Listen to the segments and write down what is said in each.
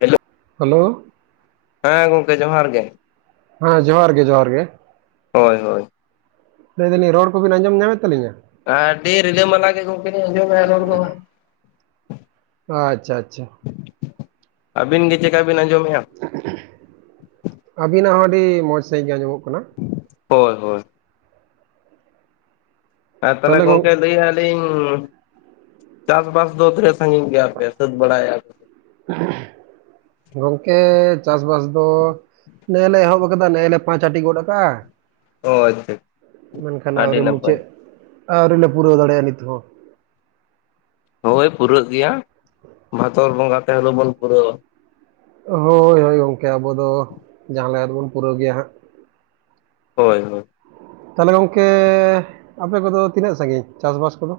Hello hello ᱦᱮᱸ ᱜᱚᱝᱠᱮ ᱡᱚᱦᱟᱨ ᱜᱮ ᱦᱳᱭ ᱡᱚᱦᱟᱨ ᱜᱮ ᱡᱚᱦᱟᱨ ᱜᱮ ᱦᱳᱭ ᱦᱳᱭ ᱞᱟᱹᱭᱮ ᱫᱟᱞᱤᱧ ᱨᱚᱲ ᱠᱚᱵᱤᱱ ᱟᱸᱡᱚᱢ ᱧᱟᱢᱮᱫ ᱛᱟᱹᱧᱟ ᱟᱹᱰᱤ ᱨᱤᱞᱟᱹᱢᱟᱞᱟ ᱜᱮ ᱜᱚᱢᱠᱮ ᱟᱸᱡᱚᱢᱮᱜᱟ ᱨᱚᱲ ᱫᱚ ᱟᱪᱪᱷᱟ ᱟᱪᱪᱷᱟ ᱟᱹᱵᱤᱱ ᱜᱮ ᱪᱮᱠᱟ ᱵᱤᱱ ᱟᱸᱡᱚᱢᱮᱫᱼᱟ ᱟᱹᱵᱤᱱᱟᱜ ᱦᱚᱸ ᱟᱹᱰᱤ ᱢᱚᱡᱽ ᱥᱟᱸᱦᱤᱡ ᱜᱮ ᱟᱸᱡᱚᱢᱚᱜ ᱠᱟᱱᱟ ᱦᱳᱭ ᱦᱳᱭ ᱟᱨ ᱛᱟᱦᱚᱞᱮ ᱜᱚᱝᱠᱮ ᱞᱟᱹᱭ ᱪᱟᱥᱵᱟᱥ ᱫᱚ ᱛᱤᱱᱟᱹᱜ ᱥᱟᱸᱜᱤᱧ ᱜᱮᱭᱟ ᱥᱟᱹᱛ ᱵᱟᱲᱟᱭᱮᱫᱟ ᱯᱮ ᱜᱚᱝᱠᱮ ᱪᱟᱥᱵᱟᱥ ᱫᱚ ᱱᱮᱜᱮ ᱞᱮ ᱮᱦᱚᱵ ᱟᱠᱟᱫᱟ ᱱᱮᱜᱮ ᱞᱮ ᱯᱟᱸᱪᱟᱴᱤ ᱜᱚᱫ ᱟᱠᱟᱜᱼᱟ ᱚ ᱟᱪᱪᱷᱟ ᱢᱮᱱᱠᱷᱟᱱ ᱟᱹᱰᱤ ᱟᱣᱨᱤ ᱱᱟᱯᱟᱭ ᱢᱩᱪᱟᱹᱫ ᱟᱣᱨᱤᱞᱮ ᱯᱩᱨᱟᱹᱣ ᱫᱟᱲᱮᱭᱟᱜᱼᱟ ᱱᱤᱛ ᱦᱚᱸ ᱦᱳᱭ ᱯᱩᱨᱟᱹᱜ ᱜᱮᱭᱟ ᱵᱷᱟᱛᱚᱨ ᱵᱚᱸᱜᱟ ᱛᱮ ᱵᱚᱱ ᱯᱩᱨᱟᱹᱣᱟ ᱦᱳᱭ ᱦᱳᱭ ᱜᱚᱢᱠᱮ ᱟᱵᱚ ᱫᱚ ᱡᱟᱦᱟᱸ ᱞᱮᱠᱟ ᱫᱚᱵᱚᱱ ᱯᱩᱨᱟᱹᱣ ᱜᱮᱭᱟ ᱦᱟᱸᱜ ᱦᱳᱭ ᱦᱳᱭ ᱛᱟᱦᱚᱞᱮ ᱜᱚᱝᱠᱮ ᱟᱯᱮ ᱠᱚᱫᱚ ᱛᱤᱱᱟᱹᱜ ᱥᱟᱸᱜᱤᱧ ᱪᱟᱥᱵᱟᱥ ᱠᱚᱫᱚ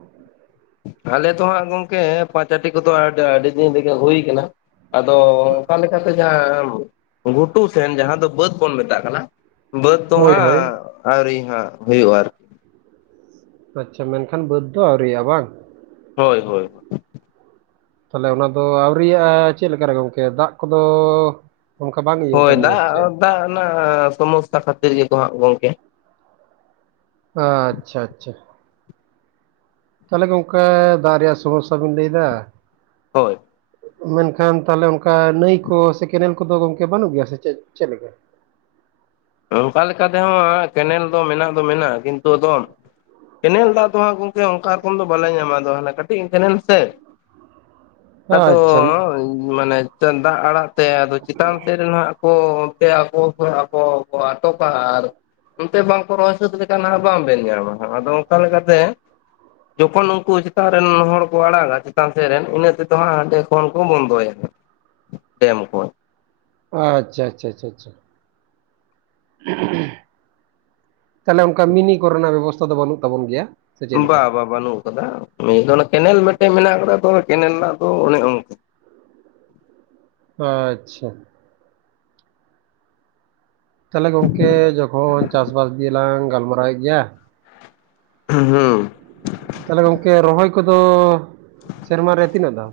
ᱟᱞᱮ ᱫᱚ ᱦᱟᱸᱜ ᱜᱚᱝᱠᱮ ᱯᱟᱸᱪᱟᱴᱤ ᱠᱚᱫᱚ ᱟᱹᱰᱤ ᱫᱤᱱ ᱨᱮᱜᱮ ᱦᱳᱭ ᱠᱟᱱᱟ ᱟᱫᱚ ᱚᱱᱠᱟ ᱞᱮᱠᱟ ᱛᱮ ᱡᱟᱦᱟᱸ ᱜᱷᱩᱴᱩ ᱥᱮᱱ ᱡᱟᱦᱟᱸ ᱫᱚ ᱵᱟᱹᱫᱽ ᱵᱚᱱ ᱢᱮᱛᱟᱜ ᱠᱟᱱᱟ ᱵᱟᱹᱫᱽ ᱫᱚ ᱦᱳᱭ ᱦᱟᱸᱜ ᱦᱳᱭ ᱟᱹᱣᱨᱤ ᱦᱟᱸᱜ ᱦᱩᱭᱩᱜᱼᱟ ᱟᱨᱠᱤ ᱟᱪᱪᱷᱟ ᱢᱮᱱᱠᱷᱟᱱ ᱵᱟᱹᱫᱽ ᱫᱚ ᱟᱹᱣᱨᱤᱭᱜᱼᱟ ᱵᱟᱝ? ᱦᱳᱭ ᱦᱳᱭ ᱛᱟᱦᱟᱞᱮ ᱚᱱᱟ ᱫᱚ ᱟᱹᱣᱲᱤᱭᱟᱜᱼᱟ ᱪᱮᱫ ᱞᱮᱠᱟᱨᱮ ᱜᱚᱝᱠᱮ ᱫᱟᱜ ᱠᱚᱫᱚ ᱼᱼ ᱚᱱᱠᱟ ᱵᱟᱝ ᱦᱳᱭ ᱫᱟᱜ ᱫᱟᱜ ᱨᱮᱱᱟᱜ ᱥᱚᱢᱚᱥᱥᱟ ᱠᱷᱟᱹᱛᱤᱨ ᱜᱮᱠᱚ ᱦᱟᱸᱜ ᱜᱚᱢᱠᱮ। ᱟᱪᱪᱷᱟ ᱟᱪᱪᱷᱟ ᱛᱟᱦᱚᱞᱮ ᱜᱚᱝᱠᱮ ᱫᱟᱜ ᱨᱮᱭᱟᱜ ᱥᱚᱢᱚᱥᱥᱟ ᱵᱮᱱ ᱞᱟᱹᱭᱟ? ᱦᱳᱭ ᱢᱮᱱᱠᱷᱟᱱ ᱛᱟᱦᱟᱞᱮ ᱚᱱᱠᱟ ᱱᱟᱹᱭ ᱠᱚ ᱥᱮ ᱠᱮᱱᱮᱞ ᱠᱚᱫᱚ ᱜᱚᱝᱠᱮ ᱵᱟᱹᱱᱩᱜ ᱜᱮᱭᱟ ᱥᱮ ᱪᱮᱫ ᱪᱮᱫᱞᱮᱠᱟ? ᱚᱱᱠᱟ ᱞᱮᱠᱟ ᱛᱮᱦᱚᱸ ᱠᱮᱱᱮᱞ ᱫᱚ ᱢᱮᱱᱟᱜ ᱫᱚ ᱢᱮᱱᱟᱜᱼᱟ ᱠᱤᱱᱛᱩ ᱟᱫᱚ ᱠᱮᱱᱮᱞ ᱫᱟᱜ ᱫᱚ ᱦᱟᱸᱜ ᱜᱚᱝᱠᱮ ᱚᱱᱠᱟ ᱨᱚᱠᱚᱢ ᱫᱚ ᱵᱟᱞᱮ ᱧᱟᱢᱟ ᱟᱫᱚ ᱦᱟᱱᱮ ᱠᱟᱹᱴᱤᱡ ᱠᱮᱱᱮᱞ ᱥᱮ ᱾ [unintelligible] ᱟᱫᱚ ᱢᱟᱱᱮ ᱫᱟᱜ ᱟᱲᱟᱜ ᱛᱮ ᱟᱫᱚ ᱪᱮᱛᱟᱱ ᱥᱮᱫ ᱨᱮ ᱱᱷᱟᱜ ᱠᱚ ᱼᱼ ᱥᱮ ᱟᱠᱚ ᱠᱚ ᱟᱠᱚ ᱠᱚ ᱟᱴᱚᱠᱟ ᱟᱨ ᱚᱱᱛᱮ ᱵᱟᱝᱠᱚ ᱨᱚᱦᱚᱭ ᱥᱟᱹᱛ ᱞᱮᱠᱷᱟᱱ ᱦᱟᱸᱜ ᱵᱟᱝ ᱵᱮᱱ ᱧᱟᱢᱟ ᱦᱟᱸᱜ ᱟᱫᱚ ᱚᱱᱠᱟ ᱞᱮᱠᱟᱛᱮ ᱼᱼ ᱡᱚᱠᱷᱚᱱ ᱩᱱᱠᱩ ᱪᱮᱛᱟᱱ ᱨᱮᱱ ᱦᱚᱲ ᱠᱚ ᱟᱲᱟᱜᱟ ᱪᱮᱛᱟᱱ ᱥᱮᱫ ᱨᱮᱱ ᱤᱱᱟᱹ ᱛᱮᱫᱚ ᱦᱟᱸᱜ ᱦᱟᱸᱰᱮ ᱼᱼ ᱯᱷᱳᱱ ᱠᱚ ᱵᱚᱱᱫᱚᱭᱟ ᱰᱮᱢ ᱠᱷᱚᱱ ᱾ ᱟᱪᱪᱷᱟ ᱪᱪᱪᱷᱟ ᱪᱷᱟ ᱪᱷᱟ ᱛᱟᱦᱚᱞᱮ ᱚᱱᱠᱟ ᱢᱤᱱᱤ ᱠᱚᱨᱮᱱᱟᱜ ᱵᱮᱵᱚᱥᱛᱷᱟ ᱫᱚ ᱵᱟᱹᱱᱩᱜ ᱛᱟᱵᱚᱱ ᱜᱮᱭᱟ? ᱥᱮ ᱪᱮᱫ ᱵᱟ ᱞᱮᱠᱟ? ᱵᱟᱝ ᱵᱟᱹᱱᱩᱜ ᱟᱠᱟᱫᱟ ᱱ ᱫᱚ ᱚᱱᱟ ᱠᱮᱱᱮᱞ ᱢᱤᱫᱴᱮᱡ ᱢᱮᱱᱟᱜ ᱟᱠᱟᱫᱟ ᱛᱚ ᱠᱮᱱᱮᱞ ᱨᱮᱱᱟᱜ ᱫᱚ ᱚᱱᱮ ᱚᱱᱠᱟ। ᱟᱪᱪᱷᱟ ᱛᱟᱦᱚᱞᱮ ᱜᱚᱝᱠᱮ ᱡᱚᱠᱷᱚᱱ ᱪᱟᱥ ᱵᱟᱟᱥ ᱫᱤᱭᱮᱞᱟᱝ ᱜᱟᱞᱢᱟᱨᱟᱣᱮᱫ ᱜᱮᱭᱟ᱾ ᱦᱸ ᱦᱩᱸ ᱛᱟᱦᱟᱞᱮ ᱜᱚᱝᱠᱮ ᱨᱚᱦᱚᱭ ᱠᱚᱫᱚ ᱥᱮᱨᱢᱟ ᱨᱮ ᱛᱤᱱᱟᱹᱜ ᱫᱷᱟᱣ?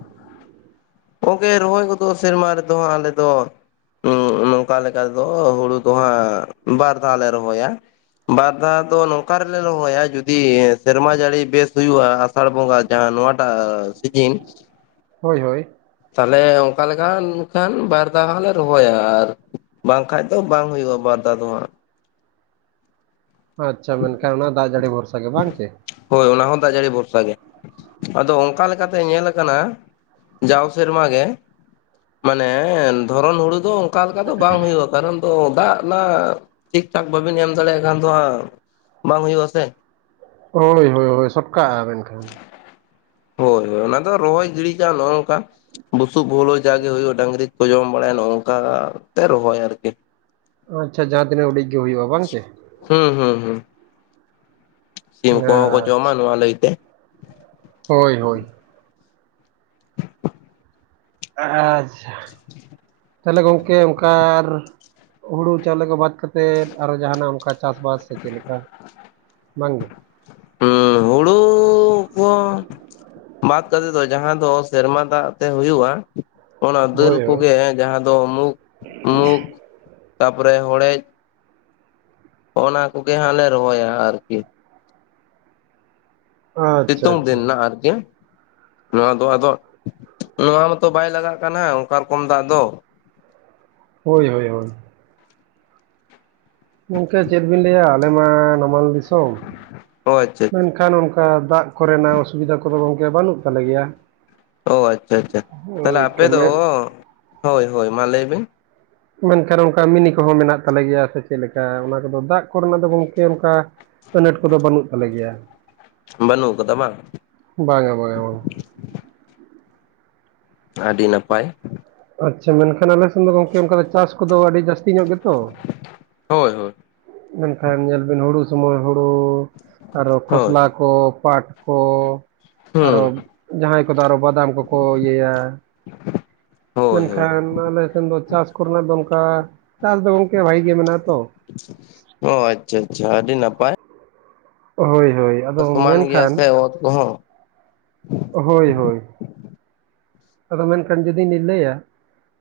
ᱜᱚᱢᱠᱮ ᱨᱚᱦᱚᱭ ᱜᱚᱫᱚᱜᱼᱟ ᱥᱮᱨᱢᱟ ᱨᱮᱫᱚ ᱦᱟᱸᱜ ᱟᱞᱮ ᱫᱚ ᱼᱼ ᱚᱸᱻ ᱱᱚᱝᱠᱟ ᱞᱮᱠᱟ ᱛᱮᱫᱚ ᱦᱩᱲᱩ ᱫᱚᱦᱟᱸᱜ ᱵᱟᱨ ᱫᱷᱟᱣ ᱞᱮ ᱨᱚᱦᱚᱭᱟ। ᱵᱟᱨ ᱫᱷᱟᱣ ᱫᱚ ᱱᱚᱝᱠᱟ ᱨᱮᱞᱮ ᱨᱚᱦᱚᱭᱟ ᱡᱩᱫᱤ ᱥᱮᱨᱢᱟ ᱡᱟᱹᱲᱤ ᱵᱮᱥ ᱦᱩᱭᱩᱜᱼᱟ। ᱟᱥᱟᱲ ᱵᱚᱸᱜᱟ ᱡᱟᱦᱟᱸ ᱱᱚᱣᱟᱴᱟᱜ ᱥᱤᱡᱤᱱ᱾ ᱦᱳᱭ ᱦᱳᱭ ᱛᱟᱦᱞᱮ ᱚᱱᱠᱟᱮᱠᱟ ᱠᱷᱟᱱ ᱵᱟᱨ ᱫᱷᱟᱣ ᱦᱚᱸ ᱞᱮ ᱨᱚᱦᱚᱭᱟ ᱟᱨ ᱼᱼ ᱵᱟᱝᱠᱟᱱᱡ ᱫᱚ ᱵᱟᱝ ᱦᱩᱭᱩᱜᱼᱟ ᱵᱟᱨ ᱫᱷᱟᱣ ᱫᱚ ᱦᱟᱸᱜ। ᱟᱪᱪᱷᱟ ᱢᱮᱱᱠᱷᱟᱱ ᱚᱱᱟ ᱫᱟᱜ ᱡᱟᱹᱲᱤ ᱵᱷᱚᱨᱥᱟ ᱜᱮ ᱵᱟᱝ ᱪᱮ? ᱦᱳᱭ ᱚᱱᱟ ᱦᱚᱸ ᱫᱟᱜ ᱡᱟᱹᱲᱤ ᱵᱷᱚᱨᱥᱟ ᱜᱮ᱾ ᱟᱫᱚ ᱚᱱᱠᱟ ᱞᱮᱠᱟᱛᱮ ᱧᱮᱞ ᱟᱠᱟᱱᱟ ᱼᱼ ᱡᱟᱣ ᱥᱮᱨᱢᱟ ᱜᱮ ᱢᱟᱱᱮ ᱫᱷᱚᱨᱚᱱ ᱦᱩᱲᱩ ᱫᱚ ᱼᱼ ᱚᱱᱠᱟ ᱞᱮᱠᱟ ᱫᱚ ᱵᱟᱝ ᱦᱩᱭᱩᱜᱼᱟ᱾ ᱠᱟᱨᱚᱱ ᱫᱚ ᱫᱟᱜ ᱱᱷᱟᱜ ᱴᱷᱤᱠ ᱴᱷᱟᱠ ᱵᱟᱟᱹᱵᱤᱱ ᱮᱢ ᱫᱟᱲᱮᱭᱟᱜ ᱠᱷᱟᱱ ᱫᱚ ᱦᱟᱸᱜ ᱼᱼ ᱵᱟᱝ ᱦᱩᱭᱩᱜᱼᱟ ᱥᱮ। ᱦᱳᱭ ᱦᱳᱭ ᱦᱳᱭ ᱥᱚᱴ ᱠᱟᱜᱼᱟ ᱢᱮᱱᱠᱷᱟᱱ। ᱦᱳᱭ ᱦᱳᱭ ᱚᱱᱟ ᱫᱚ ᱨᱚᱦᱚᱭ ᱜᱤᱲᱤ ᱡᱟ ᱱᱚᱜᱼ ᱚᱝᱠᱟ। ᱵᱩᱥᱩᱵ ᱦᱩᱲᱩ ᱡᱟᱜᱮ ᱦᱩᱭᱩᱜᱼᱟ ᱰᱟᱝᱨᱤ ᱠᱚ ᱡᱚᱢ ᱵᱟᱲᱟᱭᱟ ᱱᱚᱜ ᱚᱝᱠᱟ ᱛᱮ ᱨᱚᱦᱚᱭ ᱟᱨᱠᱤ। ᱟᱪᱪᱷᱟ ᱡᱟᱦᱟᱸ ᱛᱤᱱᱟᱹᱜ ᱩᱰᱤᱡ ᱜᱮ ᱦᱩᱭᱩᱜᱼᱟ ᱵᱟᱝ ᱪᱮ? ᱦᱩᱸ ᱦᱩᱸ ᱦᱩᱸ ᱥᱤᱢ ᱠᱚ ᱦᱚᱸ ᱠᱚ ᱡᱚᱢᱟ ᱟᱪᱪᱷᱟ ᱱᱚᱣᱟ ᱞᱟᱹᱭᱛᱮ। ᱦᱳᱭ ᱦᱳᱭ [inaudible] ᱟᱪᱪᱷᱟ ᱛᱟᱦᱚᱞᱮ ᱜᱚᱝᱠᱮ ᱚᱱᱠᱟ ᱦᱩᱲᱩ ᱪᱟᱣᱞᱮ ᱠᱚ ᱵᱟᱫ ᱼᱼ ᱠᱟᱛᱮᱫ ᱟᱨᱚ ᱡᱟᱦᱟᱱᱟᱜ ᱚᱱᱠᱟ ᱪᱟᱥᱵᱟᱥ ᱥᱮ ᱪᱮᱫ ᱞᱮᱠᱟ ᱵᱟᱝᱜᱮ? ᱦᱩᱸ ᱦᱩᱲᱩ [inaudible] [inaudible] ᱠᱚ ᱵᱟᱫ ᱠᱟᱛᱮ ᱫᱚ ᱡᱟᱦᱟᱸ ᱫᱚ ᱥᱮᱨᱢᱟ ᱫᱟᱜ ᱛᱮ ᱦᱩᱭᱩᱜᱼᱟ᱾ ᱚᱱᱟ ᱫᱟᱹᱞ ᱦᱳᱭ ᱦᱳᱭ ᱠᱚᱜᱮ ᱡᱟᱦᱟᱸ ᱫᱚ ᱢᱩᱠ ᱢᱩᱠ ᱛᱟᱯᱚᱨᱮ ᱦᱚᱲᱮᱡ। ᱚᱱᱟ ᱠᱚᱜᱮ ᱦᱟᱸᱜ ᱞᱮ ᱨᱚᱦᱚᱭᱟ ᱟᱨᱠᱤ। ᱟᱪᱪᱷᱟ ᱥᱤᱛᱩᱝ ᱟᱪᱪᱷᱟ ᱫᱤᱱ ᱱᱷᱟᱜ ᱟᱨᱠᱤ। ᱱᱚᱣᱟ ᱫᱚ ᱟᱫᱚ ᱱᱚᱣᱟ ᱢᱟᱛᱚ ᱵᱟᱭ ᱞᱟᱜᱟᱜ ᱠᱟᱱᱟ ᱚᱱᱠᱟ ᱨᱚᱠᱚᱢ ᱫᱟᱜ ᱫᱚ। ᱦᱳᱭ ᱦᱳᱭ ᱦᱳᱭ ᱜᱚᱢᱠᱮ ᱪᱮᱫ ᱵᱤᱱ ᱞᱟᱹᱭᱟ ᱟᱞᱮ ᱢᱟ ᱱᱟᱢᱟᱞ ᱫᱤᱥᱚᱢ ᱚ ᱟᱪᱪᱷᱟ ᱢᱮᱱᱠᱷᱟᱱ ᱚᱱᱠᱟ ᱫᱟᱜ ᱠᱚᱨᱮᱱᱟᱜ ᱚᱥᱩᱵᱤᱫᱟ ᱠᱚᱫᱚ ᱜᱚᱝᱠᱮ ᱵᱟᱹᱱᱩᱜ ᱛᱟᱞᱮ ᱜᱮᱭᱟ ᱚ ᱟᱪᱪᱷᱟ ᱟᱪᱪᱷᱟ ᱛᱟᱦᱚᱞᱮ ᱳᱭ ᱟᱯᱮᱫᱚ ᱠᱟᱹᱢᱤ ᱦᱳᱭ ᱦᱳᱭ ᱢᱟ ᱞᱟᱹᱭᱵᱤᱱ ᱾ ᱢᱮᱱᱠᱷᱟᱱ ᱚᱱᱠᱟ ᱢᱤᱱᱤ ᱠᱚᱦᱚᱸ ᱢᱮᱱᱟᱜ ᱛᱟᱞᱮ ᱜᱮᱭᱟ ᱥᱮ ᱪᱮᱜ ᱞᱮᱠᱟ ᱚᱱᱟ ᱠᱚᱫᱚ ᱫᱟᱜ ᱠᱚᱨᱮᱱᱟᱜ ᱫᱚ ᱜᱚᱢᱠᱮ ᱚᱱᱠᱟ ᱟᱹᱱᱟᱹᱴ ᱠᱚᱫᱚ ᱵᱟᱹᱱᱩᱜ ᱛᱟᱞᱮ ᱜᱮᱭᱟ ᱾ ᱵᱟᱹᱱᱩᱜ ᱠᱟᱫᱟ ᱵᱟᱝ ᱾ ᱵᱟᱝᱟ ᱵᱟᱝᱟ ᱵᱟᱝᱟ ᱟᱹᱰᱤ ᱱᱟᱯᱟᱭ ᱟᱪᱪᱷᱟ ᱢᱮᱱᱠᱷᱟᱱ ᱟᱞᱮ ᱥᱮᱱ ᱫᱚ ᱜᱚᱝᱠᱮ ᱟᱝᱠᱟ ᱪᱟᱥ ᱠᱚᱫᱚ ᱟᱹᱰᱤ ᱡᱟᱹᱥᱛᱤ ᱧᱚᱜ ᱜᱮᱛᱚ ᱦᱳᱭ ᱦᱳᱭ ᱢᱮᱱᱠᱷᱟᱱ ᱧᱮᱞ ᱵᱤᱱ ᱦᱩᱲᱩ ᱥᱚᱢᱚᱭ ᱦᱩᱲᱩ ᱟᱨᱚ ᱦᱳᱭ ᱠᱷᱚᱥᱞᱟ ᱠᱚ ᱯᱟᱴ ᱠᱚ ᱟᱨᱚ ᱦᱩᱸ ᱡᱟᱦᱟᱸᱭ ᱠᱚᱫᱚ ᱟᱨᱚ ᱵᱟᱫᱟᱢ ᱠᱚᱠᱚ ᱤᱭᱟᱹᱭᱟ ᱦᱳᱭ ᱦᱳᱭ ᱢᱮᱱᱠᱷᱟᱱ ᱟᱞᱮᱥᱮᱱ ᱫᱚ ᱪᱟᱥ ᱠᱚᱨᱮᱱᱟᱜ ᱫᱚ ᱚᱱᱠᱟ ᱪᱟᱥ ᱫᱚ ᱜᱚᱝᱠᱮ ᱵᱷᱟᱜᱤ ᱜᱮ ᱢᱮᱱᱟᱜᱼᱟ ᱛᱚ ᱚ ᱟᱪᱪᱷᱟ ᱟᱪᱪᱷᱟ ᱟᱹᱰᱤ ᱱᱟᱯᱟᱭ ᱦᱳᱭ ᱦᱳᱭ ᱟᱫᱚ ᱥᱚᱢᱟᱱ ᱜᱮᱭᱟ ᱢᱮᱱᱠᱷᱟᱱ ᱥᱮ ᱚᱛ ᱠᱚᱦᱚᱸ ᱦᱳᱭ ᱦᱳᱭ ᱟᱫᱚ ᱢᱮᱱᱠᱷᱟᱱ ᱡᱩᱫᱤᱧ ᱞᱤᱧ ᱞᱟᱹᱭᱟ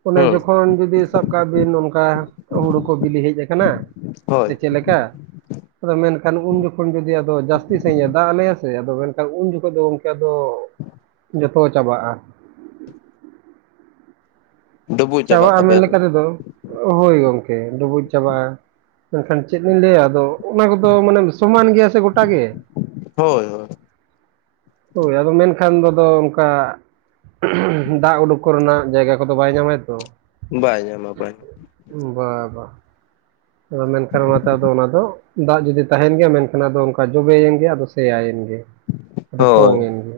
ᱚᱱᱮ ᱦᱩᱸ ᱡᱚᱠᱷᱚᱱ ᱡᱩᱚᱫᱤ ᱥᱟᱵ ᱠᱟᱜ ᱵᱤᱱ ᱚᱱᱠᱟ ᱦᱩᱲᱩ ᱠᱚ ᱵᱤᱞᱤ ᱦᱮᱡ ᱟᱠᱟᱱᱟ ᱦᱳᱭ ᱥᱮ ᱪᱮᱜ ᱞᱮᱠᱟ ᱟᱫᱚ ᱢᱮᱱᱠᱷᱟᱱ ᱩᱱ ᱡᱚᱠᱷᱚᱱ ᱡᱩᱫᱤ ᱟᱫᱚ ᱡᱟᱹᱥᱛᱤ ᱥᱟᱺᱦᱤᱡᱼᱮ ᱫᱟᱜ ᱟᱞᱮᱭᱟ ᱥᱮ ᱟᱫᱚ ᱢᱮᱱᱠᱷᱟᱱ ᱩᱱ ᱡᱚᱠᱷᱚᱡ ᱫᱚ ᱜᱚᱢᱠᱮ ᱟᱫᱚ ᱡᱚᱛᱚ ᱪᱟᱵᱟᱜᱼᱟ ᱰᱩᱵᱩᱡ ᱪᱟᱵᱟᱜ ᱪᱟᱵᱟᱜᱼᱟ ᱢᱮᱱ ᱛᱟᱯᱮᱭᱟ ᱞᱮᱠᱟ ᱛᱮᱫᱚ ᱦᱳᱭ ᱜᱚᱝᱠᱮ ᱰᱩᱵᱩᱡ ᱪᱟᱵᱟᱜᱼᱟ ᱢᱮᱱᱠᱷᱟᱱ ᱪᱮᱫ ᱞᱤᱧ ᱞᱟᱹᱭᱟ ᱟᱫᱚ ᱚᱱᱟ ᱠᱚᱫᱚ ᱢᱟᱱᱮ ᱥᱚᱢᱟᱱ ᱜᱮᱭᱟ ᱥᱮ ᱜᱚᱴᱟ ᱜᱮ ᱦᱳᱭ ᱦᱳᱭ ᱦᱳᱭ ᱟᱫᱚ ᱢᱮᱱᱠᱷᱟᱱ ᱫᱚᱫᱚ ᱚᱱᱠᱟ ᱫᱟᱜ ᱩᱰᱩᱠ ᱠᱚᱨᱮᱱᱟᱜ ᱡᱟᱭᱜᱟ ᱠᱚᱫᱚ ᱵᱟᱭ ᱧᱟᱢᱟᱭ ᱛᱚ ᱵᱟᱭ ᱧᱟᱢᱟ ᱵᱟᱭ ᱵᱟ ᱵᱟ ᱟᱫᱚ ᱢᱮᱱᱠᱷᱟᱱ ᱚᱱᱟᱛᱮ ᱟᱫᱚ ᱚᱱᱟ ᱫᱚ ᱫᱟᱜ ᱡᱩᱫᱤ ᱛᱟᱸᱦᱮᱱ ᱜᱮᱭᱟ ᱢᱮᱱᱠᱷᱟᱱ ᱟᱫᱚ ᱚᱱᱠᱟ ᱡᱚᱵᱮᱭᱮᱱ ᱜᱮ ᱟᱫᱚ ᱥᱮᱭᱟᱭᱮᱱ ᱜᱮ ᱟᱫᱚ ᱦᱳᱭ ᱯᱚᱝᱼᱮᱱ ᱜᱮ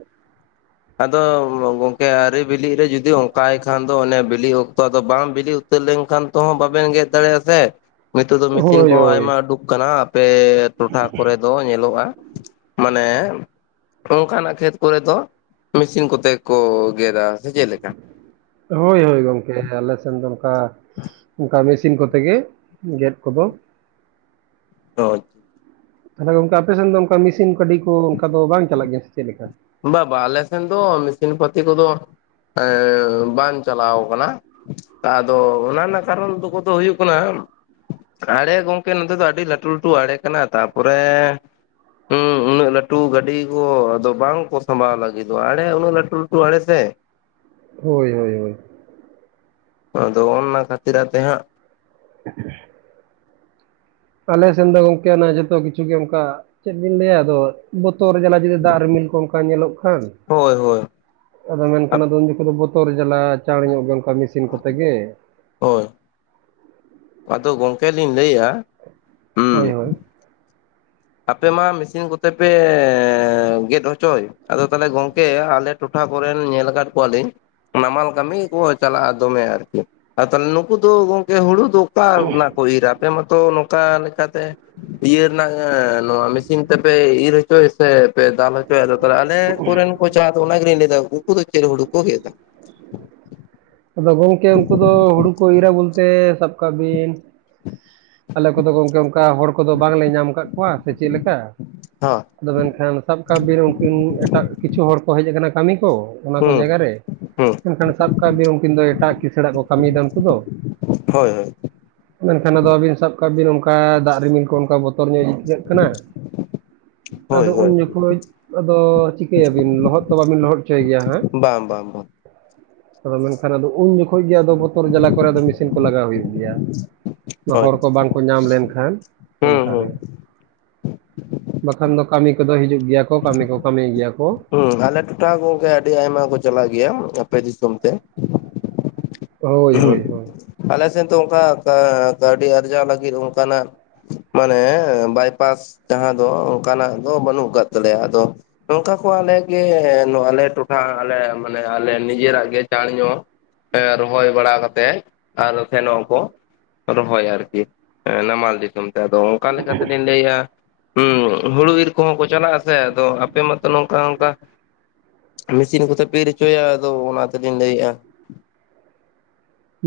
ᱟᱫᱚ ᱜᱚᱝᱠᱮ ᱟᱨᱤ ᱵᱤᱞᱤᱜ ᱨᱮ ᱡᱩᱫᱤ ᱚᱝᱠᱟᱭ ᱠᱷᱟᱱ ᱫᱚ ᱚᱱᱮ ᱵᱤᱞᱤ ᱚᱠᱛᱚ ᱟᱫᱚ ᱵᱟᱝ ᱵᱤᱞᱤᱜ ᱛᱟᱹᱨ ᱞᱮᱱᱠᱷᱟᱱ ᱛᱚᱦᱚᱸ ᱵᱟᱵᱮᱱ ᱜᱮᱫ ᱫᱟᱲᱮᱭᱟᱜᱼᱟ ᱥᱮ ᱱᱤᱛᱚᱜ ᱫᱚ ᱢᱮᱥᱤᱱ ᱦᱳᱭ ᱠᱚᱦᱚᱸ ᱦᱳᱭ ᱟᱭᱢᱟ ᱩᱰᱩᱠ ᱦᱩᱭᱩᱜ ᱠᱟᱱᱟ ᱟᱯᱮ ᱴᱚᱴᱷᱟ ᱠᱚᱨᱮ ᱫᱚ ᱧᱮᱞᱚᱜᱼᱟ ᱢᱟᱱᱮ ᱚᱱᱠᱟᱱᱟᱜ ᱠᱷᱮᱛ ᱠᱚᱨᱮ ᱫᱚ ᱢᱮᱥᱤᱱ ᱠᱚᱛᱮ ᱠᱚ ᱜᱮᱫᱟ ᱥᱮ ᱪᱮᱜᱞᱮᱠᱟ ᱦᱳᱭ ᱦᱳᱭ ᱜᱚᱝᱠᱮ ᱟᱞᱮ ᱥᱮᱱ ᱫᱚ ᱚᱱᱠᱟ ᱚᱝᱠᱟ ᱢᱮᱥᱤᱱ ᱠᱚᱛᱮ ᱜᱮ ᱜᱮᱫ ᱠᱚᱫᱚ [unintelligible] ᱛᱟᱦᱞᱮ ᱜᱚᱝᱠᱮ ᱟᱯᱮᱥᱮᱱ ᱫᱚ ᱚᱱᱠᱟ ᱢᱮᱥᱤᱱ ᱜᱟᱹᱰᱤ ᱠᱚ ᱚᱱᱠᱟ ᱫᱚ ᱵᱟᱝ ᱪᱟᱞᱟᱜ ᱜᱮᱭᱟ ᱥᱮ ᱪᱮᱫ ᱞᱮᱠᱟ ᱵᱟᱵᱟ ᱟᱞᱮᱥᱮᱱ ᱫᱚ ᱢᱮᱥᱤᱱ ᱯᱟᱹᱛᱤ ᱠᱚᱫᱚ ᱵᱟᱝ ᱪᱟᱞᱟᱣ ᱠᱟᱱᱟ ᱟᱫᱚ ᱚᱱᱟ ᱨᱮᱱᱟᱜ ᱠᱟᱨᱚᱱ ᱫᱚ ᱠᱚᱫᱚ ᱦᱩᱭᱩᱜ ᱠᱟᱱᱟ ᱟᱲᱮ ᱜᱚᱝᱠᱮ ᱱᱚᱛᱮ ᱫᱚ ᱟᱹᱰᱤ ᱞᱟᱹᱴᱩ ᱞᱟᱹᱴᱩ ᱟᱲᱮ ᱠᱟᱱᱟ ᱛᱟᱯᱚᱨᱮ ᱦᱮᱸ ᱩᱱᱟᱹᱜ ᱞᱟᱹᱴᱩ ᱜᱟᱹᱰᱤ ᱠᱚ ᱟᱫᱚ ᱵᱟᱝ ᱠᱚ ᱥᱟᱸᱵᱟᱣ ᱞᱟᱹᱜᱤᱫᱚᱜᱼᱟ ᱟᱲᱮ ᱩᱱᱟᱹᱜ ᱞᱟᱹᱴᱩ ᱞᱟᱹᱴᱩ ᱟᱲᱮ ᱥᱮ ᱦᱳᱭ ᱦᱳᱭ ᱦᱳᱭ ᱟᱫᱚ ᱚᱱᱱᱟ ᱠᱷᱟᱹᱛᱤᱨ ᱟᱛᱮ ᱦᱟᱸᱜ [unintelligible] ᱟᱞᱮ ᱥᱮᱱ ᱫᱚ ᱜᱚᱝᱠᱮ ᱚᱱᱟ ᱡᱚᱛᱚ ᱠᱤᱪᱷᱩ ᱜᱮ ᱚᱱᱠᱟ ᱪᱮᱫ ᱵᱤᱱ ᱞᱟᱹᱭᱟ ᱟᱫᱚ ᱵᱚᱛᱚᱨ ᱡᱟᱞᱟᱼᱼ ᱡᱩᱫᱤ ᱫᱟᱜ ᱨᱤᱢᱤᱞ ᱠᱚ ᱚᱱᱠᱟ ᱧᱮᱞᱚᱜ ᱠᱷᱟᱱ ᱦᱳᱭ ᱦᱳᱭ ᱾ ᱟᱫᱚ ᱢᱮᱱᱠᱷᱟᱱ ᱟᱫᱚ ᱩᱱ ᱡᱚᱠᱷᱚᱱ ᱫᱚ ᱵᱚᱛᱚᱨ ᱡᱟᱞᱟ ᱪᱟᱬ ᱧᱚᱜ ᱜᱮ ᱚᱱᱠᱟ ᱢᱮᱥᱤᱱ ᱠᱚᱛᱮ ᱜᱮ ᱾ ᱦᱳᱭ ᱾ ᱟᱫᱚ ᱜᱚᱝᱠᱮ ᱞᱤᱧ ᱞᱟᱹᱭᱮᱫᱼᱟᱼᱼ ᱦᱳᱭ ᱦᱳᱭ ᱾ ᱟᱯᱮ ᱢᱟ ᱢᱮᱥᱤᱱ ᱠᱚᱛᱮ ᱯᱮᱻ ᱜᱮᱫ ᱦᱚᱪᱚᱭ ᱟᱫᱚ ᱛᱟᱦᱚᱞᱮ ᱜᱚᱝᱠᱮ ᱟᱞᱮᱼᱼ ᱴᱚᱴᱷᱟ ᱠᱚᱨᱮᱱ ᱧᱮᱞ ᱟᱠᱟᱫ ᱠᱚᱣᱟ ᱞᱤᱧᱼᱼ ᱱᱟᱢᱟᱞ ᱠᱟᱹᱢᱤ ᱜᱮᱠᱚ ᱪᱟᱞᱟᱜᱼᱟ ᱫᱚᱢᱮ ᱟᱨᱠᱤ ᱛᱟᱦᱚᱞᱮ ᱱᱩᱠᱩ ᱫᱚ ᱜᱚᱝᱠᱮ ᱦᱩᱲᱩ ᱫᱚᱼᱼ ᱚᱠᱟ ᱨᱮᱱᱟᱜ ᱠᱚ ᱤᱨᱟ ᱟᱯᱮ ᱢᱟᱚᱛᱚ ᱱᱚᱝᱠᱟ ᱞᱮᱠᱟᱛᱮ ᱤᱭᱟᱹ ᱨᱮᱱᱟᱜ ᱦᱮᱸ ᱱᱚᱣᱟ ᱢᱮᱥᱤᱱ ᱛᱮᱯᱮ ᱤᱨ ᱦᱚᱪᱚᱭᱟ ᱥᱮ ᱯᱮ ᱫᱟᱞ ᱦᱚᱪᱚᱭᱟ ᱟᱫᱚ ᱛᱟᱦᱞᱮ ᱟᱞᱮ ᱠᱚᱨᱮᱱ [unintelligible] ᱚᱱᱟ ᱜᱮᱞᱤᱧ ᱞᱟᱹᱭ ᱮᱫᱟ ᱩᱱᱠᱩ ᱫᱚ ᱪᱮᱫ ᱦᱩᱲᱩ ᱠᱚ ᱜᱮᱫ ᱫᱟ? ᱟᱫᱚ ᱜᱚᱝᱠᱮ ᱩᱱᱠᱩ ᱫᱚ ᱦᱩᱲᱩ ᱠᱚ ᱤᱨᱟ ᱵᱚᱞᱛᱮ ᱥᱟᱵ ᱠᱟᱜ ᱵᱤᱱᱼᱼ ᱟᱞᱮ ᱠᱚᱫᱚ ᱜᱚᱢᱠᱮ ᱚᱱᱠᱟ ᱦᱚᱲ ᱠᱚᱫᱚ ᱵᱟᱝᱞᱮ ᱧᱟᱢ ᱟᱠᱟᱫ ᱠᱚᱣᱟ ᱥᱮ ᱪᱮᱫ ᱞᱮᱠᱟᱼᱼ ᱦᱚᱸ ᱾ ᱟᱫᱚ ᱢᱮᱱᱠᱷᱟᱱ ᱥᱟᱵ ᱠᱟᱜ ᱵᱤᱱ ᱩᱱᱠᱤᱱ ᱮᱴᱟᱜ ᱠᱤᱪᱷᱩ ᱦᱚᱲ ᱠᱚ ᱦᱮᱡ ᱟᱠᱟᱱᱟ ᱠᱟᱹᱢᱤ ᱠᱚ ᱚᱱᱟ ᱠᱚ ᱦᱩᱸ ᱡᱟᱭᱜᱟ ᱨᱮᱼᱼ ᱦᱩᱸ ᱢᱮᱱᱠᱷᱟᱱ ᱥᱟᱵ ᱠᱟᱜ ᱵᱤᱱ ᱩᱱᱠᱤᱱ ᱫᱚ ᱮᱴᱟᱜ ᱠᱤᱥᱟᱬᱟᱜ ᱠᱚ ᱠᱟᱹᱢᱤᱭᱮᱫᱟ ᱩᱱᱠᱩ ᱫᱚ ᱾ ᱦᱳᱭ ᱦᱳᱭ ᱾ ᱢᱮᱱᱠᱷᱟᱱ ᱟᱫᱚ ᱟᱹᱵᱤᱱ ᱥᱟᱵ ᱠᱟᱜ ᱵᱤᱱ ᱚᱱᱠᱟ ᱫᱟᱜ ᱨᱤᱢᱤᱞ ᱠᱚ ᱚᱱᱠᱟ ᱵᱚᱛᱚᱨ ᱧᱚᱜ [unintelligible] ᱠᱟᱱᱟ ᱾ [unintelligible] ᱦᱳᱭ ᱟᱫᱚ ᱦᱳᱭ ᱩᱱ ᱡᱚᱠᱷᱚᱱ [unintelligible] ᱟᱫᱚ ᱪᱤᱠᱟᱹᱭᱟᱵᱤᱱ ᱞᱚᱦᱚᱫ ᱛᱚ ᱵᱟᱵᱤᱱ ᱞᱚᱦᱚᱫ ᱦᱚᱪᱚᱭ ᱜᱮᱭᱟ ᱦᱟᱸᱜ ᱾ ᱵᱟᱝ ᱵᱟᱝ ᱵᱟᱝ ᱾ ᱟᱫᱚ ᱢᱮᱱᱠᱷᱟᱱ ᱟᱫᱚ ᱩᱱ ᱡᱚᱠᱷᱚᱡ ᱜᱮ ᱵᱚᱛᱚᱨ ᱡᱟᱞᱟ ᱠᱚ ᱨᱮᱜᱮ ᱢᱮᱥᱤᱱ ᱠᱚ ᱞᱟᱜᱟᱣ ᱦᱩᱭᱩᱜ ᱜᱮᱭᱟ ᱾ ᱦᱳᱭ ᱦᱚᱲ ᱠᱚ ᱵᱟᱝᱠᱚ ᱧᱟᱢ ᱞᱮᱱᱠᱷᱟᱱ ᱦᱩᱸ ᱚᱱᱠᱟ ᱦᱩᱸ ᱨᱮ ᱾ ᱵᱟᱠᱷᱟᱱ ᱫᱚ ᱠᱟᱹᱢᱤ ᱠᱚᱫᱚ ᱦᱤᱡᱩᱜ ᱜᱮᱭᱟ ᱠᱚ ᱠᱟᱹᱢᱤ ᱠᱚ ᱠᱟᱹᱢᱤ ᱜᱮᱭᱟ ᱠᱚ ᱾ ᱦᱩᱸ ᱟᱞᱮ ᱴᱚᱴᱷᱟ ᱜᱚᱝᱠᱮ ᱟᱹᱰᱤ ᱟᱭᱢᱟ ᱠᱚ ᱪᱟᱞᱟᱜ ᱜᱮᱭᱟ ᱟᱯᱮ ᱫᱤᱥᱚᱢ ᱛᱮ ᱾ ᱦᱳᱭ ᱦᱳᱭ ᱦᱳᱭ ᱟᱞᱮ ᱥᱮᱱ ᱫᱚ ᱚᱱᱠᱟ ᱠᱟᱹᱣᱰᱤ ᱟᱨᱡᱟᱣ ᱞᱟᱹᱜᱤᱫ ᱚᱱᱠᱟᱱᱟᱜᱼᱼ ᱢᱟᱱᱮ ᱵᱟᱭᱯᱟᱥ ᱡᱟᱦᱟᱸ ᱫᱚ ᱚᱱᱠᱟᱱᱟᱜ ᱫᱚ ᱵᱟᱹᱱᱩᱜ ᱟᱠᱟᱫ ᱛᱟᱞᱮᱭᱟ ᱟᱫᱚᱼᱼ ᱱᱚᱝᱠᱟ ᱠᱚ ᱟᱞᱮᱜᱮ ᱟᱞᱮ ᱴᱚᱴᱷᱟ ᱟᱞᱮ ᱢᱟᱱᱮ ᱟᱞᱮ ᱱᱤᱡᱮᱨᱟᱜ ᱜᱮ ᱪᱟᱸᱲ ᱧᱚᱜᱼᱼ [unintelligible] ᱨᱚᱦᱚᱭ ᱵᱟᱲᱟ ᱠᱟᱛᱮᱜ ᱟᱨ ᱥᱮᱱᱚᱜ ᱟᱠᱚ ᱨᱚᱦᱚᱭ ᱟᱨᱠᱤ ᱱᱟᱢᱟᱞ ᱫᱤᱥᱚᱢ ᱾ ᱟᱫᱚ ᱚᱱᱠᱟ ᱞᱮᱠᱟᱛᱮ ᱞᱤᱧ ᱞᱟᱹᱭᱮᱫᱼᱟᱼᱼ ᱦᱩᱸ ᱦᱩᱲᱩ ᱤᱨ ᱠᱚᱦᱚᱸ ᱠᱚ ᱪᱟᱞᱟᱜ ᱟᱥᱮ ᱟᱫᱚ ᱟᱯᱮ ᱢᱟᱛᱚ ᱱᱚᱝᱠᱟ ᱱᱚᱝᱠᱟᱼᱼ ᱢᱮᱥᱤᱱ ᱠᱚᱛᱮ ᱯᱤᱨ ᱦᱚᱪᱚᱭᱟ ᱟᱫᱚ ᱚᱱᱟ ᱛᱮᱞᱤᱧ ᱞᱟᱹᱭᱮᱫᱼᱟ ᱾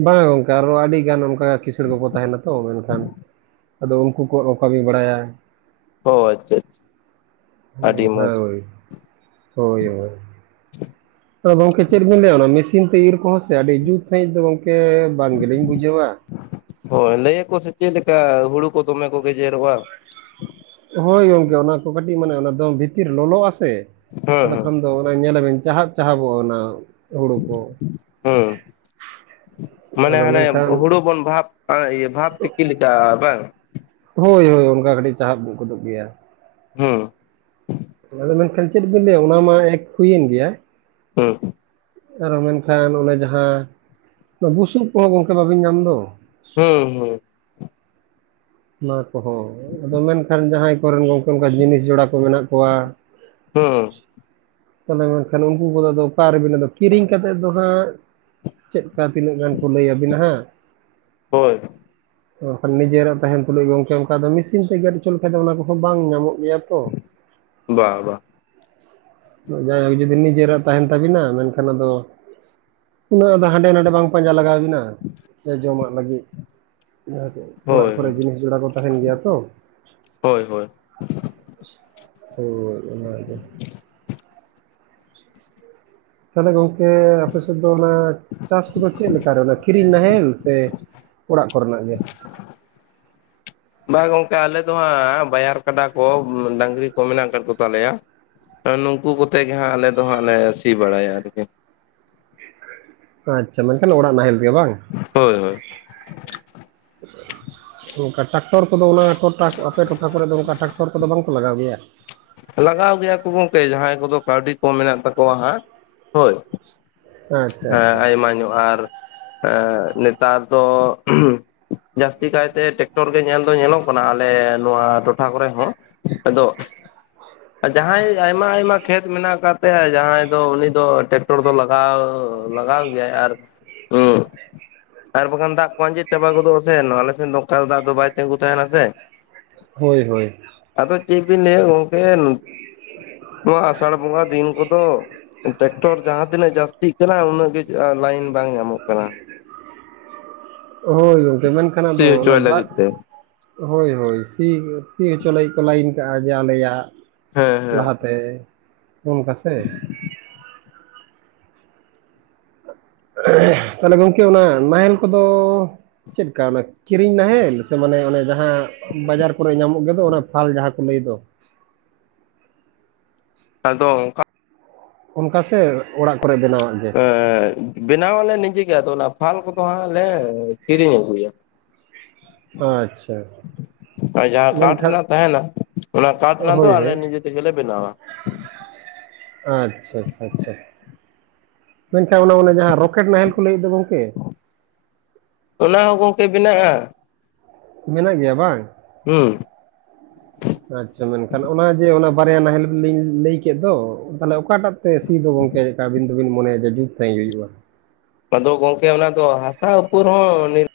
ᱵᱟᱝᱟ ᱜᱚᱝᱠᱮ ᱟᱨᱦᱚ ᱟᱹᱰᱤᱜᱟᱱ ᱚᱱᱠᱟ ᱠᱤᱥᱟᱹᱬ ᱠᱚᱠᱚ ᱛᱟᱦᱮᱱᱟ ᱛᱚ ᱢᱮᱱᱠᱷᱟᱱᱼᱼ ᱟᱫᱚ ᱩᱱᱠᱩ ᱠᱚᱣᱟᱜ ᱠᱚ ᱠᱟᱹᱢᱤ ᱵᱟᱲᱟᱭᱟ ᱾ ᱚ ᱟᱪᱪᱷᱟ ᱟᱪᱪᱷᱟ ᱟᱹᱰᱤ [unintelligible] ᱢᱚᱸᱡᱽ ᱦᱳᱭ ᱦᱳᱭ ᱾ ᱟᱫᱚ ᱜᱚᱢᱠᱮ ᱪᱮᱫ ᱵᱤᱱ ᱞᱟᱹᱭᱟ ᱚᱱᱟ ᱢᱮᱥᱤᱱ ᱛᱮ ᱤᱨ ᱠᱚᱦᱚᱸ ᱥᱮ ᱟᱹᱰᱤ ᱡᱩᱛ ᱥᱟᱺᱦᱤᱡ ᱫᱚ ᱜᱚᱢᱠᱮ ᱵᱟᱝ ᱜᱮᱞᱤᱧ ᱵᱩᱡᱷᱟᱹᱣᱟ ᱾ ᱦᱳᱭ ᱞᱟᱹᱭ ᱟᱠᱚ ᱥᱮ ᱪᱮᱫ ᱞᱮᱠᱟ ᱦᱩᱲᱩ ᱠᱚ ᱫᱚᱢᱮ ᱠᱚ ᱜᱮᱡᱮᱨᱚᱜᱼᱟ ᱾ ᱦᱳᱭ ᱜᱚᱝᱠᱮ ᱚᱱᱟ ᱠᱚ ᱠᱟᱹᱴᱤᱡ ᱢᱟᱱᱮ ᱚᱱᱟ ᱫᱚ ᱵᱷᱤᱛᱤᱨ ᱞᱚᱞᱚᱜᱼᱟᱥᱮ ᱦᱮᱸ ᱟᱫᱚ ᱦᱮᱸ ᱠᱷᱟᱱᱼᱼ ᱟᱫᱚ ᱚᱱᱟ ᱧᱮᱞᱟᱵᱤᱱ ᱪᱟᱦᱟᱵ ᱪᱟᱦᱟᱵᱚᱜᱼᱟ ᱚᱱᱟ ᱾ ᱦᱩᱸ ᱢᱟᱱᱮ ᱟᱫᱚ ᱦᱟᱱᱮ ᱢᱮᱱᱠᱷᱟᱱ ᱦᱩᱲᱩ ᱵᱚᱱ ᱵᱷᱟᱵᱽᱼᱼ ᱟᱨ ᱤᱭᱟᱹ ᱵᱷᱟᱵᱽ ᱛᱤᱠᱤ ᱞᱮᱠᱟ ᱵᱟᱝ? ᱦᱳᱭ ᱦᱳᱭ ᱚᱱᱠᱟ ᱠᱟᱹᱴᱤᱡ ᱪᱟᱦᱟᱵ ᱜᱚᱫᱚᱜ ᱜᱮᱭᱟ ᱾ ᱦᱮᱸ ᱾ ᱟᱫᱚ ᱢᱮᱱᱠᱷᱟᱱ ᱪᱮᱫ ᱵᱤᱱ ᱞᱟᱹᱭᱟ ᱚᱱᱟ ᱢᱟ ᱮᱠ ᱦᱩᱭᱮᱱ ᱜᱮᱭᱟ ᱾ ᱦᱮᱸ ᱾ ᱟᱨᱚ ᱢᱮᱱᱠᱷᱟᱱ ᱚᱱᱮ ᱡᱟᱦᱟᱸ ᱵᱩᱥᱩᱵ ᱠᱚᱦᱚᱸ ᱜᱚᱢᱠᱮ ᱵᱟᱹᱵᱤᱱ ᱧᱟᱢ ᱫᱚ ᱾ ᱦᱩᱸ ᱦᱩᱸ ᱚᱱᱟ ᱠᱚᱦᱚᱸ, ᱟᱫᱚ ᱢᱮᱱᱠᱷᱟᱱ ᱡᱟᱦᱟᱸᱭ ᱠᱚ ᱨᱮᱱ ᱜᱚᱝᱢᱠᱮ ᱚᱱᱠᱟ ᱡᱤᱱᱤᱥ ᱡᱚᱲᱟ ᱠᱚ ᱢᱮᱱᱟᱜ ᱠᱚᱣᱟᱜ ᱦᱩᱸ ᱾ [inaudible] ᱢᱮᱱᱠᱷᱟᱱ ᱩᱱᱠᱩ ᱠᱚᱫᱚ ᱟᱨᱵᱱᱟᱫᱚ [inaudible] ᱠᱤᱨᱤᱧ ᱠᱟᱛᱮᱫ ᱫᱚ ᱦᱟᱸᱜ᱾ ᱪᱮᱫ ᱠᱟ ᱛᱤᱱᱟᱹᱜ ᱜᱟᱱ ᱠᱚ ᱞᱟᱹᱭ ᱟᱹᱵᱤᱱᱟ ᱦᱟᱸᱜ᱾ ᱦᱳᱭ ᱚ ᱱᱤᱡᱮᱨᱟᱜ [inaudible] ᱛᱟᱦᱮᱱ ᱛᱩᱞᱩᱡ ᱜᱚᱝᱠᱮ, ᱚᱱᱠᱟ ᱢᱮᱥᱤᱱ ᱛᱮ ᱜᱮᱫ ᱦᱚᱪᱚ ᱞᱮᱠᱷᱟᱡ ᱫᱚ ᱚᱱᱟ ᱠᱚᱦᱚᱸ ᱵᱟᱝ ᱧᱟᱢᱚᱜ ᱜᱮᱭᱟ ᱛᱚ ᱾ ᱵᱟ ᱵᱟ᱾ [inaudible] ᱡᱩᱫᱤ ᱱᱤᱡᱮᱨᱟᱜ ᱛᱟᱦᱮᱱ ᱛᱟᱵᱤᱱᱟ ᱢᱮᱱᱠᱷᱟᱱ ᱟᱫᱚ᱾ ᱩᱱᱟᱹᱜ ᱟᱫᱚ ᱦᱟᱸᱰᱮ ᱱᱟᱸᱰᱮ ᱵᱟᱝ ᱯᱟᱸᱡᱟ ᱞᱟᱜᱟᱣ ᱵᱤᱱᱟ ᱥᱮ ᱡᱚᱢᱟᱜ ᱞᱟᱹᱜᱤᱫ᱾ ᱚᱲᱟᱜ ᱦᱳᱭ ᱠᱚᱨᱮ ᱡᱤᱱᱤᱥ ᱡᱚᱲᱟ ᱠᱚ ᱛᱟᱦᱮᱱ ᱜᱮᱭᱟ ᱛᱚ᱾ ᱦᱳᱭ ᱦᱳᱭ ᱾ ᱦᱳᱭ ᱚᱱᱟ ᱜᱮ ᱾ ᱛᱟᱦᱚᱞᱮ ᱜᱚᱝᱠᱮ ᱟᱯᱮ ᱥᱮᱫ ᱫᱚ ᱚᱱᱟ ᱼᱼ ᱪᱟᱥ ᱠᱚᱫᱚ ᱪᱮᱫ ᱞᱮᱠᱟ ᱨᱮ ᱚᱱᱟ ᱠᱤᱨᱤᱧ ᱱᱟᱦᱮᱞ ᱥᱮ ᱚᱲᱟᱜ ᱠᱚ ᱨᱮᱱᱟᱜ ᱜᱮ᱾ ᱵᱟᱝ ᱜᱚᱝᱠᱮ ᱟᱞᱮ ᱫᱚ ᱦᱟᱸᱜ, ᱵᱟᱭᱟᱨ ᱠᱟᱰᱟ ᱠᱚ ᱰᱟᱝᱨᱤ ᱠᱚ ᱢᱮᱱᱟᱜ ᱟᱠᱟᱫ ᱠᱚ ᱛᱟᱞᱮᱭᱟ᱾ ᱱᱩᱝᱠᱩ ᱠᱚᱛᱮ ᱜᱮ ᱦᱟᱸᱜ ᱟᱞᱮ ᱫᱚ ᱦᱟᱸᱜ ᱞᱮ ᱥᱤ ᱵᱟᱲᱟᱭᱟ ᱟᱨ ᱠᱤ ᱾ ᱟᱪᱪᱷᱟ, ᱢᱮᱱᱠᱷᱟᱱ ᱚᱲᱟᱜ ᱱᱟᱦᱮᱞ ᱛᱮᱜᱮ ᱵᱟᱝ᱾ ᱦᱳᱭ ᱦᱳᱭ ᱚᱱᱠᱟ ᱴᱟᱠᱴᱚᱨ ᱠᱚᱫᱚ᱾ ᱚᱱᱟ [unintelligible] ᱴᱚᱴᱷᱟ ᱠᱚᱨᱮ ᱫᱚ᱾ ᱚᱱᱠᱟ ᱴᱟᱠᱴᱚᱨ ᱠᱚᱫᱚ ᱵᱟᱝ ᱠᱚ ᱞᱟᱜᱟᱣ ᱜᱮᱭᱟ᱾ ᱞᱟᱜᱟᱣ ᱜᱮᱭᱟ ᱠᱚ ᱜᱚᱝᱠᱮ ᱡᱟᱦᱟᱸᱭ ᱠᱚᱫᱚ ᱠᱟᱹᱣᱰᱤ ᱠᱚ ᱢᱮᱱᱟᱜ ᱛᱟᱠᱚᱣᱟ᱾ ᱦᱟᱸᱜ, ᱦᱳᱭ᱾ ᱟᱪᱪᱷᱟ ᱦᱮᱸ ᱟᱪᱪᱷᱟ ᱟᱭᱢᱟ ᱧᱚᱜ ᱟᱨ ᱱᱮᱛᱟᱨ ᱫᱚ᱾ ᱡᱟᱹᱥᱛᱤ ᱠᱟᱭᱛᱮ ᱴᱮᱠᱴᱚᱨ ᱜᱮ ᱧᱮᱞ ᱫᱚ ᱧᱮᱞᱚᱜ ᱠᱟᱱᱟ᱾ ᱟᱞᱮ ᱱᱚᱣᱟ ᱴᱚᱴᱷᱟ ᱠᱚᱨᱮ ᱦᱚᱸ᱾ ᱟᱫᱚ ᱟᱨ ᱡᱟᱦᱟᱸᱭ ᱟᱭᱢᱟ ᱟᱭᱢᱟ ᱠᱷᱮᱛ ᱢᱮᱱᱟᱜ ᱟᱠᱟᱫ ᱛᱟᱭᱟ᱾ ᱡᱟᱦᱟᱸᱭ ᱫᱚ ᱩᱱᱤ ᱫᱚ ᱴᱮᱠᱴᱚᱨ ᱫᱚ ᱞᱟᱜᱟᱣ ᱞᱟᱜᱟᱣ ᱜᱮᱭᱟᱭ ᱟᱨ [unintelligible] ᱟᱨ ᱵᱟᱠᱷᱟᱱ ᱫᱟᱜ ᱠᱚ ᱟᱸᱡᱮᱫ ᱪᱟᱵᱟ ᱜᱚᱫᱚᱜᱼᱟᱥᱮ, ᱟᱞᱮ ᱥᱮᱫ ᱫᱚ ᱚᱝᱠᱟ ᱫᱚ ᱫᱟᱜ ᱫᱚ ᱵᱟᱭ ᱛᱤᱸᱜᱩ ᱛᱟᱦᱮᱱᱟ ᱥᱮ᱾ ᱦᱳᱭ, ᱦᱳᱭ᱾ ᱟᱫᱚ ᱪᱮᱫ ᱵᱤᱱ ᱞᱟᱹᱭ ᱜᱚᱝᱠᱮ᱾ ᱱᱚᱶᱟ ᱟᱥᱟᱲ ᱵᱚᱸᱜᱟ ᱫᱤᱱ ᱠᱚᱫᱚ, ᱴᱨᱮᱠᱴᱚᱨ ᱡᱟᱦᱟᱸ ᱛᱤᱱᱟᱹᱜ ᱡᱟᱹᱥᱛᱤ ᱪ [inaudible] ᱩᱱᱟᱹᱜ ᱜᱮ ᱞᱟᱭᱤᱱ ᱵᱟᱝ ᱧᱟᱢᱚᱜ ᱠᱟᱱᱟ᱾ ᱦᱳᱭ ᱜᱚᱝᱠᱮ, ᱢᱮᱱᱠᱷᱟᱱ ᱟᱫᱚ ᱥᱤ ᱚᱱᱟ ᱦᱚᱪᱚᱭ ᱫᱟᱜ᱾ ᱞᱟᱹᱜᱤᱫ ᱛᱮ ᱦᱳᱭ ᱦᱳᱭ ᱥᱤ ᱥᱤ ᱦᱚᱪᱚ ᱞᱟᱹᱜᱤᱫ ᱠᱚ ᱞᱟᱭᱤᱱ ᱠᱟᱜᱼᱟ ᱡᱮ, ᱟᱞᱮᱭᱟᱜ ᱦᱮᱸ ᱦᱮᱸ ᱞᱟᱦᱟᱛᱮ ᱚᱱᱠᱟ ᱥᱮ᱾ ᱛᱟᱦᱚᱞᱮ ᱜᱚᱝᱠᱮ ᱚᱱᱟ ᱱᱟᱦᱮᱞ ᱠᱚᱫᱚᱻ ᱪᱮᱫ ᱠᱟ, ᱚᱱᱟ ᱠᱤᱨᱤᱧ ᱱᱟᱦᱮᱞ ᱥᱮ ᱢᱟᱱᱮ ᱚᱱᱮ ᱡᱟᱦᱟᱸ ᱵᱟᱡᱟᱨ ᱠᱚᱨᱮ ᱧᱟᱢᱚᱜ ᱜᱮᱫᱚ, ᱚᱱᱟ ᱯᱷᱟᱞ ᱡᱟᱦᱟᱸ ᱠᱚ ᱞᱟᱹᱭ ᱫᱚ᱾ ᱟᱫᱚ ᱚᱱᱠᱟ ᱚᱱᱠᱟ ᱥᱮ ᱚᱲᱟᱜ ᱠᱚᱨᱮ ᱵᱮᱱᱟᱣᱟᱜ ᱜᱮ᱾ ᱮᱸ ᱵᱮᱱᱟᱣ ᱟᱞᱮ ᱱᱤᱡᱮ ᱜᱮ ᱟᱫᱚ ᱾ ᱚᱱᱟ ᱯᱷᱟᱞ ᱠᱚᱫᱚ ᱦᱟᱸᱜ ᱞᱮ ᱠᱤᱨᱤᱧ ᱟᱹᱜᱩᱭᱟ᱾ ᱟᱪᱪᱷᱟ ᱟᱨ ᱡᱟᱦᱟᱸ ᱠᱟᱴ ᱢᱮᱱᱠᱷᱟᱱ ᱨᱮᱱᱟᱜ ᱛᱟᱦᱮᱱᱟ᱾ ᱚᱱᱟ ᱠᱟᱴᱷ ᱨᱮᱱᱟᱜ ᱫᱚ ᱦᱳᱭ ᱟᱞᱮ ᱦᱳᱭ ᱱᱤᱡᱮ ᱛᱮᱜᱮ ᱞᱮ ᱵᱮᱱᱟᱣᱟ᱾ ᱟᱪᱪᱷᱟ, ᱟᱪᱪᱷᱟ, ᱟᱪᱷᱟ ᱾ ᱢᱮᱱᱠᱷᱟᱱ ᱚᱱᱟ ᱚᱱᱮ ᱡᱟᱦᱟᱸ ᱨᱚᱠᱮᱴ ᱱᱟᱦᱮᱞ ᱠᱚ ᱞᱟᱹᱭ ᱮᱫ ᱫᱚ ᱜᱚᱝᱠᱮ᱾ ᱚᱱᱟ ᱦᱚᱸ ᱜᱚᱝᱠᱮ ᱵᱮᱱᱟᱜᱼᱟ᱾ ᱢᱮᱱᱟᱜ ᱜᱮᱭᱟ ᱵᱟᱝ? ᱦᱩᱸ ᱟᱪᱪᱷᱟ ᱢᱮᱱᱠᱷᱟᱱ, ᱚᱱᱟ ᱡᱮ ᱚᱱᱟ ᱵᱟᱨᱭᱟ ᱱᱟᱦᱮᱞ ᱞᱤᱧ ᱞᱟᱹᱭ ᱠᱮᱫ ᱫᱚ, ᱛᱟᱦᱚᱞᱮ ᱚᱠᱟᱴᱟᱜ ᱥᱮ ᱥᱤ ᱫᱚ ᱜᱚᱝᱠᱮ, ᱟᱵᱤᱱ ᱫᱚᱵᱤᱱ ᱢᱚᱱᱮᱭ ᱫᱟ ᱡᱩᱛ ᱥᱟᱹᱦᱤᱡ ᱦᱩᱭᱩᱜᱼᱟ᱾ ᱟᱫᱚ ᱜᱚᱝᱠᱮ ᱚᱱᱟ ᱫᱚ ᱦᱟᱥᱟ ᱩᱯᱚᱨ ᱦᱚᱸ ᱱᱤᱨᱼᱼ